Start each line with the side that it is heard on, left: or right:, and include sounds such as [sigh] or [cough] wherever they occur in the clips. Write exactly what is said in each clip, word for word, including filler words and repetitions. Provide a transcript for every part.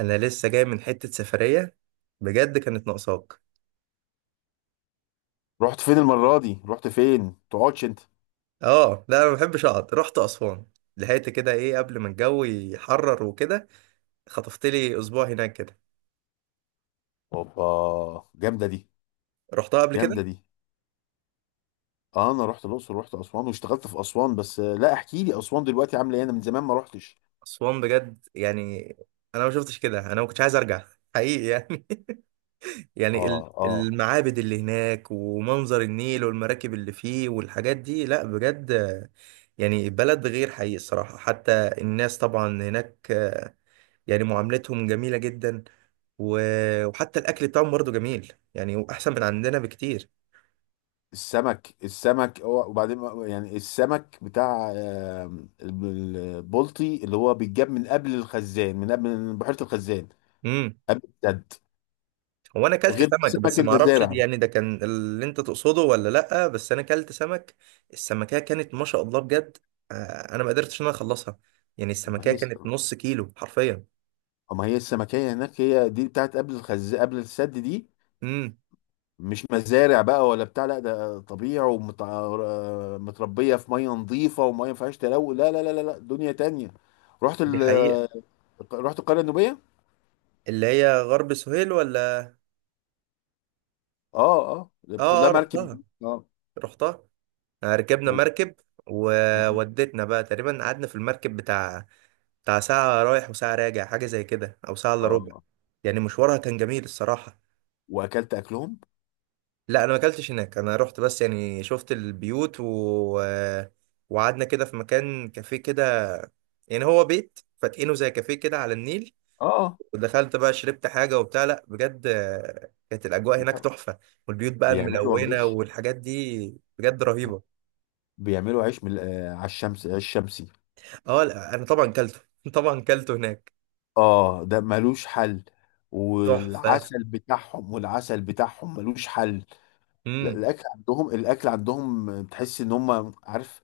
right: انا لسه جاي من حتة سفرية، بجد كانت ناقصاك.
left: رحت فين المرة دي؟ رحت فين تقعدش انت؟
right: اه لا، انا ما بحبش اقعد. رحت اسوان، لحقت كده ايه قبل ما الجو يحرر وكده. خطفت لي اسبوع هناك كده.
left: اوبا، جامدة دي.
right: رحتها قبل كده.
left: جامدة دي. اه، انا رحت الاقصر، رحت اسوان واشتغلت في اسوان بس آه، لا احكي لي اسوان دلوقتي عاملة ايه؟ انا من زمان ما رحتش.
right: اسوان بجد يعني انا ما شفتش كده انا ما كنتش عايز ارجع، حقيقي يعني. [laughs] يعني
left: اه
right: ال-
left: اه.
right: المعابد اللي هناك ومنظر النيل والمراكب اللي فيه والحاجات دي، لا بجد يعني بلد غير حقيقي الصراحة حتى. الناس طبعا هناك يعني معاملتهم جميلة جدا، و- وحتى الأكل بتاعهم برضه جميل، يعني وأحسن من عندنا بكتير.
left: السمك السمك هو- وبعدين يعني السمك بتاع آه، البلطي اللي هو بيتجاب من قبل الخزان، من قبل من بحيرة الخزان،
right: امم.
left: قبل السد،
right: هو أنا أكلت
left: غير
right: سمك،
left: سمك
right: بس ما أعرفش دي-
left: المزارع.
right: يعني ده كان اللي أنت تقصده ولا لأ، بس أنا أكلت سمك. السمكية كانت ما شاء الله بجد. آه، أنا ما قدرتش إن أنا أخلصها، يعني
left: ما
right: السمكية
left: هي
right: كانت
left: السمك،
right: نص كيلو حرفيا.
left: ما هي السمكية هناك، هي دي بتاعت قبل الخز قبل السد دي.
right: امم.
left: مش مزارع بقى ولا بتاع، لا ده طبيعي ومتربيه في ميه نظيفه وميه ما فيهاش تلوث. لا لا لا لا لا، دنيا تانية. رحت
right: دي حقيقة.
left: ال... رحت القريه النوبيه.
right: اللي هي غرب سهيل ولا؟
left: اه اه، اللي بتاخد
right: آه
left: لها
right: آه،
left: مركب.
right: رحتها.
left: اه.
right: رحتها. آه، ركبنا
left: و...
right: مركب.
left: مم.
right: وودتنا بقى، تقريبا قعدنا في المركب بتاع بتاع ساعة رايح وساعة راجع، حاجة زي كده أو ساعة إلا ربع.
left: اه،
right: يعني مشوارها كان جميل الصراحة.
left: واكلت اكلهم.
right: لا أنا ما أكلتش هناك، أنا رحت بس يعني شفت البيوت و... وقعدنا كده في مكان كافيه كده. يعني هو بيت فاتقينه زي كافيه كده على النيل.
left: اه.
right: ودخلت بقى شربت حاجة وبتاع، لا بجد آه، كانت الأجواء هناك
left: لا.
right: تحفة. والبيوت بقى
left: بيعملوا
right: ملونة
left: عيش.
right: والحاجات دي بجد
left: لا.
right: رهيبة.
left: بيعملوا عيش من آه، على الشمس، عيش شمسي.
right: اه لا أنا طبعا كلته [laughs] طبعا كلته هناك.
left: اه، ده ملوش حل.
right: تحفة.
left: والعسل بتاعهم والعسل بتاعهم ملوش حل. لا،
right: امم.
left: الاكل عندهم، الاكل عندهم تحس ان هم عارف.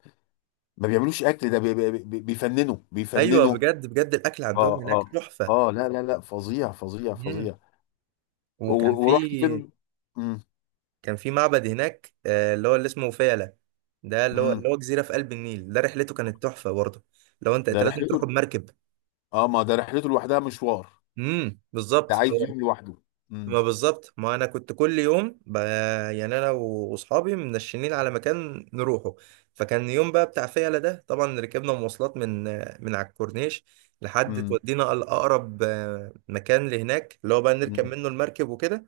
left: ما بيعملوش اكل ده، بي- بي- بي- بيفننوا
right: ايوه
left: بيفننوا
right: بجد بجد الاكل عندهم
left: اه
right: هناك
left: اه.
right: تحفه.
left: اه لا لا لا، فظيع فظيع
right: امم.
left: فظيع. و-
right: وكان في.
left: ورحت فين؟ امم.
right: كان في معبد هناك، آه، اللي هو اللي اسمه فيلة. ده اللي هو
left: امم.
right: اللي هو جزيرة في قلب النيل، ده رحلته كانت تحفة برضه. لو انت
left: ده
right: انت لازم
left: رحلته.
right: تروح بمركب.
left: اه، ما ده رحلته لوحدها مشوار.
right: امم.
left: ده
right: بالظبط
left: عايز
right: هو-
left: يوم لوحده.
right: ما
left: امم.
right: بالظبط، ما انا كنت كل يوم ب... يعني انا واصحابي منشنين على مكان نروحه. فكان يوم بقى بتاع فيلة ده، طبعا ركبنا مواصلات من من على الكورنيش لحد
left: امم.
right: تودينا الاقرب، آه، مكان لهناك اللي هو بقى نركب
left: امم.
right: منه المركب وكده.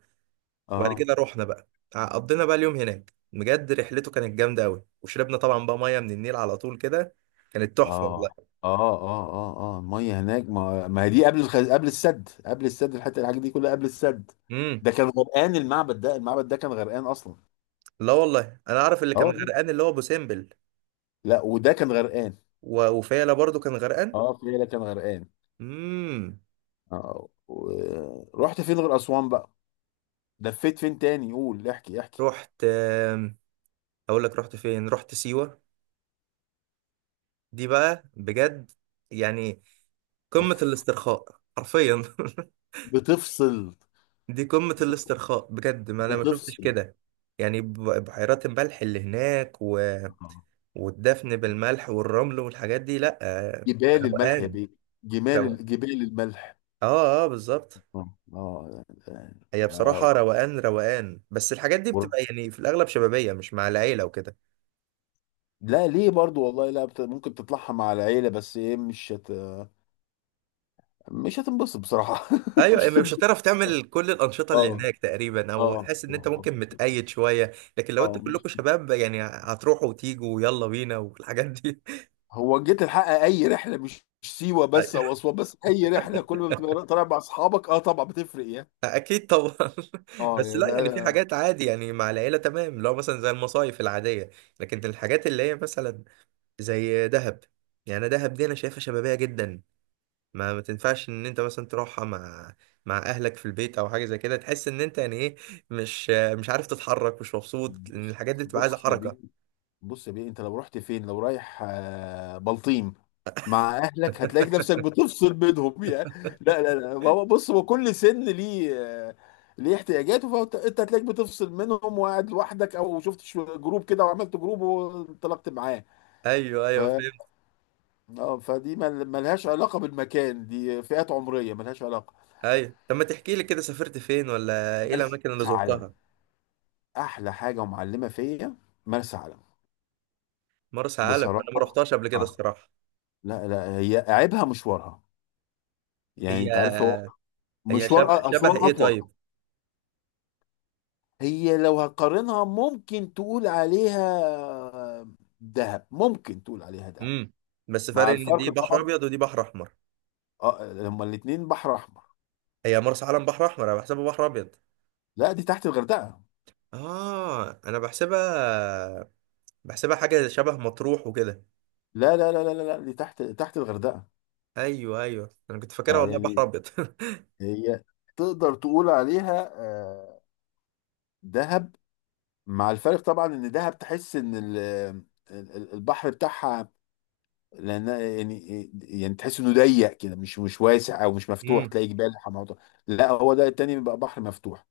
right: وبعد
left: اه
right: كده رحنا بقى، قضينا بقى اليوم هناك، بجد رحلته كانت جامده قوي. وشربنا طبعا بقى ميه من النيل على طول كده، كانت تحفه
left: اه
right: والله.
left: اه اه اه. اه الميه هناك ما ما هي دي قبل الخ... قبل السد، قبل السد الحته، الحاجات دي كلها قبل السد.
right: امم.
left: ده كان غرقان، المعبد ده المعبد ده كان غرقان اصلا.
right: لا والله انا اعرف اللي
left: اه
right: كان
left: والله.
right: غرقان اللي هو ابو سمبل،
left: لا وده كان غرقان.
right: و- وفيلا برضو كان غرقان.
left: اه، فيلا كان غرقان.
right: امم.
left: آه، و- رحت فين غير أسوان بقى؟ لفيت فين تاني؟ قول، احكي احكي.
right: رحت آم، اقول لك رحت فين. رحت سيوه. دي بقى بجد يعني قمه
left: اوف.
right: الاسترخاء حرفيا. [laughs]
left: بتفصل.
right: دي قمه الاسترخاء بجد، ما انا ما شفتش
left: بتفصل.
right: كده. يعني ب- بحيرات الملح اللي هناك
left: آه.
right: والدفن بالملح والرمل والحاجات دي، لا آه،
left: جبال الملح يا
right: روقان،
left: بيه.
right: روقان.
left: جمال جبال الملح.
right: اه اه بالظبط.
left: اه آه، يعني-
right: هي
left: آه،
right: بصراحة روقان روقان، بس الحاجات دي
left: ور-
right: بتبقى يعني في الأغلب شبابية مش مع العيلة وكده.
left: لا ليه برضو والله، لا بت... ممكن تطلعها مع العيلة، بس ايه، مش هت... مش هتنبسط بصراحة [laughs]
right: أيوة،
left: مش
right: يعني مش
left: هتنبسط.
right: هتعرف تعمل كل الأنشطة اللي
left: اه.
right: هناك تقريبا، أو
left: اه
right: هتحس إن أنت
left: اه.
right: ممكن متقيد شوية. لكن لو أنتوا
left: اه
right: كلكم شباب، يعني هتروحوا وتيجوا ويلا بينا والحاجات دي.
left: هو جيت الحق، اي رحله، مش مش سيوه بس او
right: [laughs]
left: اسوان بس، اي رحله كل ما بتبقى طالع مع اصحابك اه طبعا بتفرق يعني.
right: أكيد طبعا. [laughs]
left: اه
right: بس
left: يا
right: لا، يعني في
left: بقى.
right: حاجات عادي يعني مع العيلة تمام، لو مثلا زي المصايف العادية. لكن الحاجات اللي هي مثلا زي دهب، يعني دهب دي انا شايفها شبابيه جدا. ما ما تنفعش ان انت مثلا تروحها مع مع اهلك في البيت او حاجه زي كده. تحس ان انت يعني ايه، مش مش عارف تتحرك، مش مبسوط، لان
left: بص.
right: الحاجات دي بتبقى عايزه
left: بص يا بيه.
right: حركه.
left: بص يا بيه، انت لو رحت فين، لو رايح آه، بلطيم مع اهلك هتلاقي نفسك بتفصل بينهم يعني. لا لا لا، هو بص، هو كل سن ليه آه، ليه احتياجاته، فانت انت هتلاقيك بتفصل منهم وقاعد لوحدك، او شفت شو- جروب كده وعملت جروب وانطلقت معاه.
right: ايوه
left: ف
right: ايوه فهمت.
left: اه، فدي مل- ملهاش علاقة بالمكان، دي فئات عمرية ملهاش علاقة.
right: ايوه، طب ما تحكي لي كده سافرت فين ولا ايه
left: مرسى
right: الاماكن اللي
left: علم.
right: زرتها.
left: احلى حاجة ومعلمة فيا مرسى علم.
right: مرسى علم انا ما
left: بصراحة.
right: رحتهاش قبل كده
left: اه.
right: الصراحه.
left: لا لا، هي عيبها مشوارها. يعني انت عارف، هو
right: هي هي
left: مشوار
right: شبه
left: أ-
right: شبه
left: اسوان
right: ايه،
left: اطول.
right: طيب.
left: هي لو هتقارنها ممكن تقول عليها دهب، ممكن تقول عليها دهب
right: امم. بس
left: مع
right: فرق ان
left: الفرق
right: دي بحر
left: طبعا.
right: ابيض ودي بحر احمر.
left: اه، لما الاتنين بحر احمر.
right: هي مرسى علم بحر احمر، انا بحسبها بحر ابيض.
left: لا دي تحت الغردقة.
right: اه انا بحسبها بحسبها حاجة شبه مطروح وكده.
left: لا لا لا لا لا لا، دي تحت، تحت الغردقة.
right: ايوه ايوه، انا كنت فاكرها
left: اه
right: والله بحر
left: يعني،
right: ابيض. [laughs]
left: هي تقدر تقول عليها آه، دهب، مع الفرق طبعا ان دهب تحس ان ال- ال- ال- البحر بتاعها، لان يعني يعني تحس انه ضيق كده، مش مش واسع او مش مفتوح،
right: امم.
left: تلاقي جبال حمامات. لا هو ده التاني بيبقى بحر مفتوح.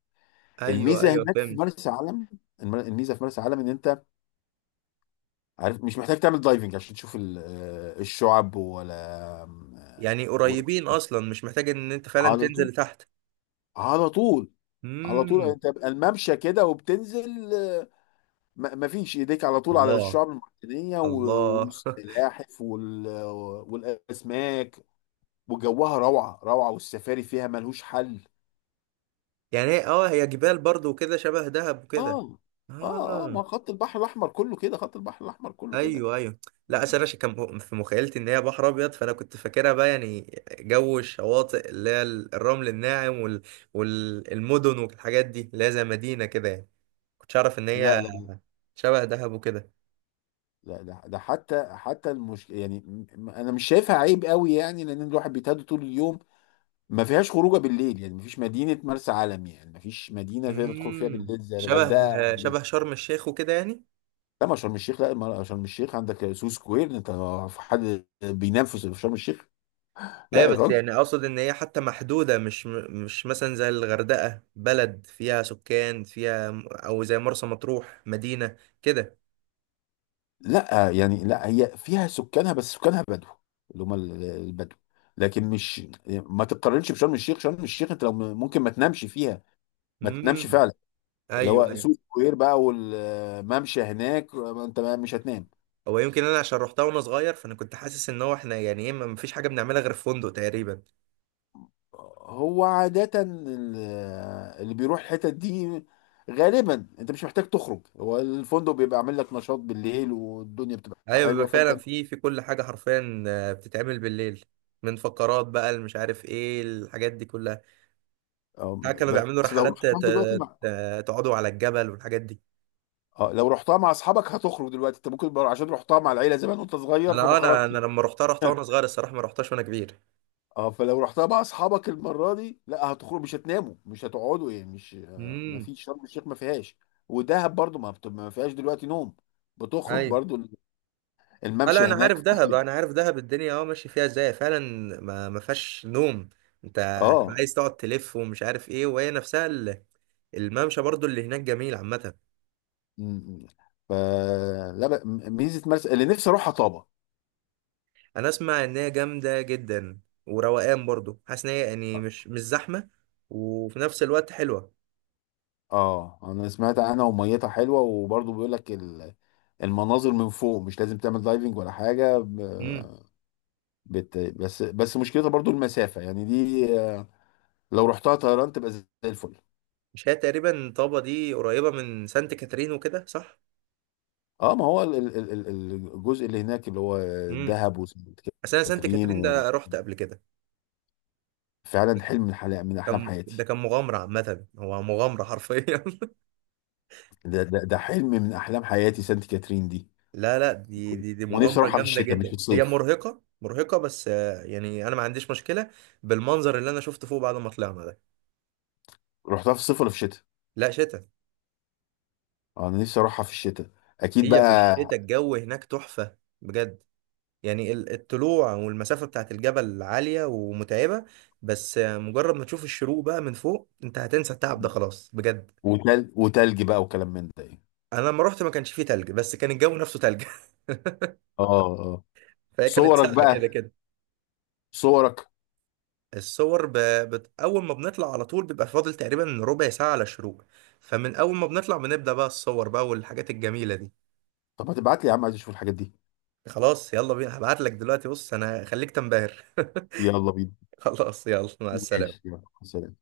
right: ايوه
left: الميزه
right: ايوه
left: هناك في
right: فهمت.
left: مرسى علم، الم- الميزه في مرسى علم ان انت عارف مش محتاج تعمل دايفنج عشان تشوف ال- آه، الشعب ولا آه،
right: يعني
left: و-
right: قريبين اصلا، مش محتاج ان انت فعلا
left: على طول.
right: تنزل تحت.
left: على طول. على طول يعني،
right: امم.
left: انت بقى الممشى كده وبتنزل، آه، ما ما فيش، ايديك على طول على
right: الله.
left: الشعاب المرجانيه و-
right: الله. [laughs]
left: والسلاحف وال... والاسماك، وجوها روعه روعه، والسفاري فيها ملهوش حل.
right: يعني هي اه هي جبال برضو وكده شبه دهب وكده.
left: اه. اه اه،
right: اه.
left: ما خط البحر الاحمر كله كده، خط البحر الاحمر كله كده.
right: ايوه ايوه. لا اصل انا ش- كان م- في مخيلتي ان هي بحر ابيض، فانا كنت فاكرها بقى يعني جو الشواطئ اللي هي الرمل الناعم وال... والمدن والحاجات دي اللي هي زي مدينة كده، يعني كنتش اعرف ان
left: لا
right: هي
left: لا.
right: شبه دهب وكده.
left: لا ده ده حتى حتى المش... يعني م- م- انا مش شايفها عيب قوي، يعني لان الواحد بيتهدى طول اليوم. ما فيهاش خروجه بالليل يعني، ما فيش مدينه، مرسى علم يعني ما فيش مدينه تقدر تدخل فيها
right: امم،
left: بالليل زي
right: شبه.
left: الغردقه.
right: شبه شرم الشيخ وكده يعني.
left: لا ما شرم الشيخ، لا ما شرم الشيخ عندك سو سكوير انت. في حد بينام في شرم الشيخ؟
right: ايوه،
left: لا يا
right: بس
left: راجل.
right: يعني اقصد ان هي حتى محدوده، مش مش مثلا زي الغردقه بلد فيها سكان فيها، او زي مرسى مطروح مدينه كده.
left: لا يعني، لا هي فيها سكانها بس سكانها بدو، اللي هم ال- البدو. لكن مش، ما تتقارنش بشرم الشيخ. شرم الشيخ انت لو م- ممكن ما تنامش فيها، ما تنامش
right: امم.
left: فعلا. اللي
right: ايوه
left: هو
right: ايوه.
left: سو سكوير بقى والممشى هناك، انت مش هتنام.
right: هو يمكن انا عشان روحتها وانا صغير، فانا كنت حاسس ان هو احنا يعني ايه، ما فيش حاجه بنعملها غير في فندق تقريبا.
left: هو عادة ال- اللي بيروح الحتت دي غالبا انت مش محتاج تخرج، هو الفندق بيبقى عامل لك نشاط بالليل والدنيا بتبقى
right: ايوه، بيبقى
left: حلوه
right: فعلا
left: فانت.
right: في في كل حاجه حرفيا آه، بتتعمل بالليل، من فقرات بقى اللي مش عارف ايه الحاجات دي كلها. لا،
left: آم،
right: كانوا بيعملوا
left: بس لو
right: رحلات ت-
left: رحتها دلوقتي
right: ت-
left: مع،
right: ت- تقعدوا على الجبل والحاجات دي.
left: اه لو رحتها مع اصحابك هتخرج دلوقتي، انت ممكن بر- عشان رحتها مع العيله زمان وانت صغير
right: انا
left: فما
right: آه، انا انا
left: خرجتش.
right: لما رحتها، رحتها وانا صغير
left: [laughs]
right: الصراحه، ما رحتهاش وانا كبير.
left: اه، فلو رحتها مع اصحابك المره دي لا هتخرج، مش هتناموا مش هتقعدوا يعني، مش آه، ما
right: امم.
left: فيش شرم الشيخ، ما فيهاش. ودهب برضو ما بت- ما فيهاش دلوقتي نوم، بتخرج
right: ايوه.
left: برضو.
right: آه، لا
left: الممشى
right: انا
left: هناك
right: عارف دهب،
left: فاضي.
right: انا عارف دهب الدنيا اه ماشي فيها ازاي فعلا. ما ما فيهاش نوم، انت هتبقى
left: اه.
right: عايز تقعد تلف ومش عارف ايه. وهي نفسها ال- الممشى برضو اللي هناك جميل عامه.
left: مم. فلا ب- ميزه مرسى، اللي نفسي اروحها، طابه.
right: انا اسمع ان هي جامده جدا، وروقان برضو، حاسس ان هي يعني مش مش زحمه، وفي نفس الوقت حلوه.
left: اه انا سمعت عنها وميتها حلوه، وبرضه بيقول لك ال- المناظر من فوق مش لازم تعمل دايفنج ولا حاجه، ب- بت بس بس مشكلتها برضه المسافه، يعني دي آه، لو رحتها طيران تبقى زي الفل.
right: مش هي تقريبا طابة دي قريبة من سانت كاترين وكده صح؟
left: اه ما هو ال- ال- ال- ال- الجزء اللي هناك اللي هو
right: امم.
left: دهب وسانت
right: بس انا سانت
left: كاترين.
right: كاترين ده رحت قبل كده.
left: وفعلا حلم من حلا- من احلام
right: كان ده
left: حياتي.
right: كان مغامرة عامة، هو مغامرة حرفيا. [laughs]
left: ده ده ده حلم من احلام حياتي سانت كاترين دي.
right: لا لا، دي دي دي
left: ونفسي
right: مغامرة
left: اروحها في
right: جامدة
left: الشتاء مش في
right: جدا، هي
left: الصيف.
right: مرهقة مرهقة بس آه، يعني انا ما عنديش مشكلة بالمنظر اللي انا شفته فوق بعد ما طلعنا ده.
left: رحتها في الصيف ولا في الشتاء؟
right: لا، شتاء.
left: آه، انا نفسي اروحها في الشتاء اكيد
right: هي في
left: بقى.
right: الشتاء الجو هناك تحفة بجد. يعني ال- الطلوع والمسافة بتاعت الجبل عالية ومتعبة، بس آه، مجرد ما تشوف الشروق بقى من فوق، انت هتنسى التعب ده خلاص بجد.
left: وتل... وتلج بقى وكلام من ده يعني.
right: انا لما رحت ما كانش فيه تلج، بس كان الجو نفسه تلج.
left: اه اه آه.
right: [laughs] فهي كانت
left: صورك
right: ساقعه كده
left: بقى.
right: كده.
left: صورك.
right: الصور ب... بت... اول ما بنطلع على طول بيبقى فاضل تقريبا ربع ساعه على الشروق، فمن اول ما بنطلع بنبدا بقى الصور بقى والحاجات الجميله دي.
left: طب ما تبعت لي يا عم، عايز اشوف الحاجات دي.
right: خلاص يلا بينا، هبعت لك دلوقتي. بص انا خليك تنبهر. [laughs]
left: يلا بينا.
right: خلاص يلا، مع
left: ماشي
right: السلامه.
left: يلا سلام.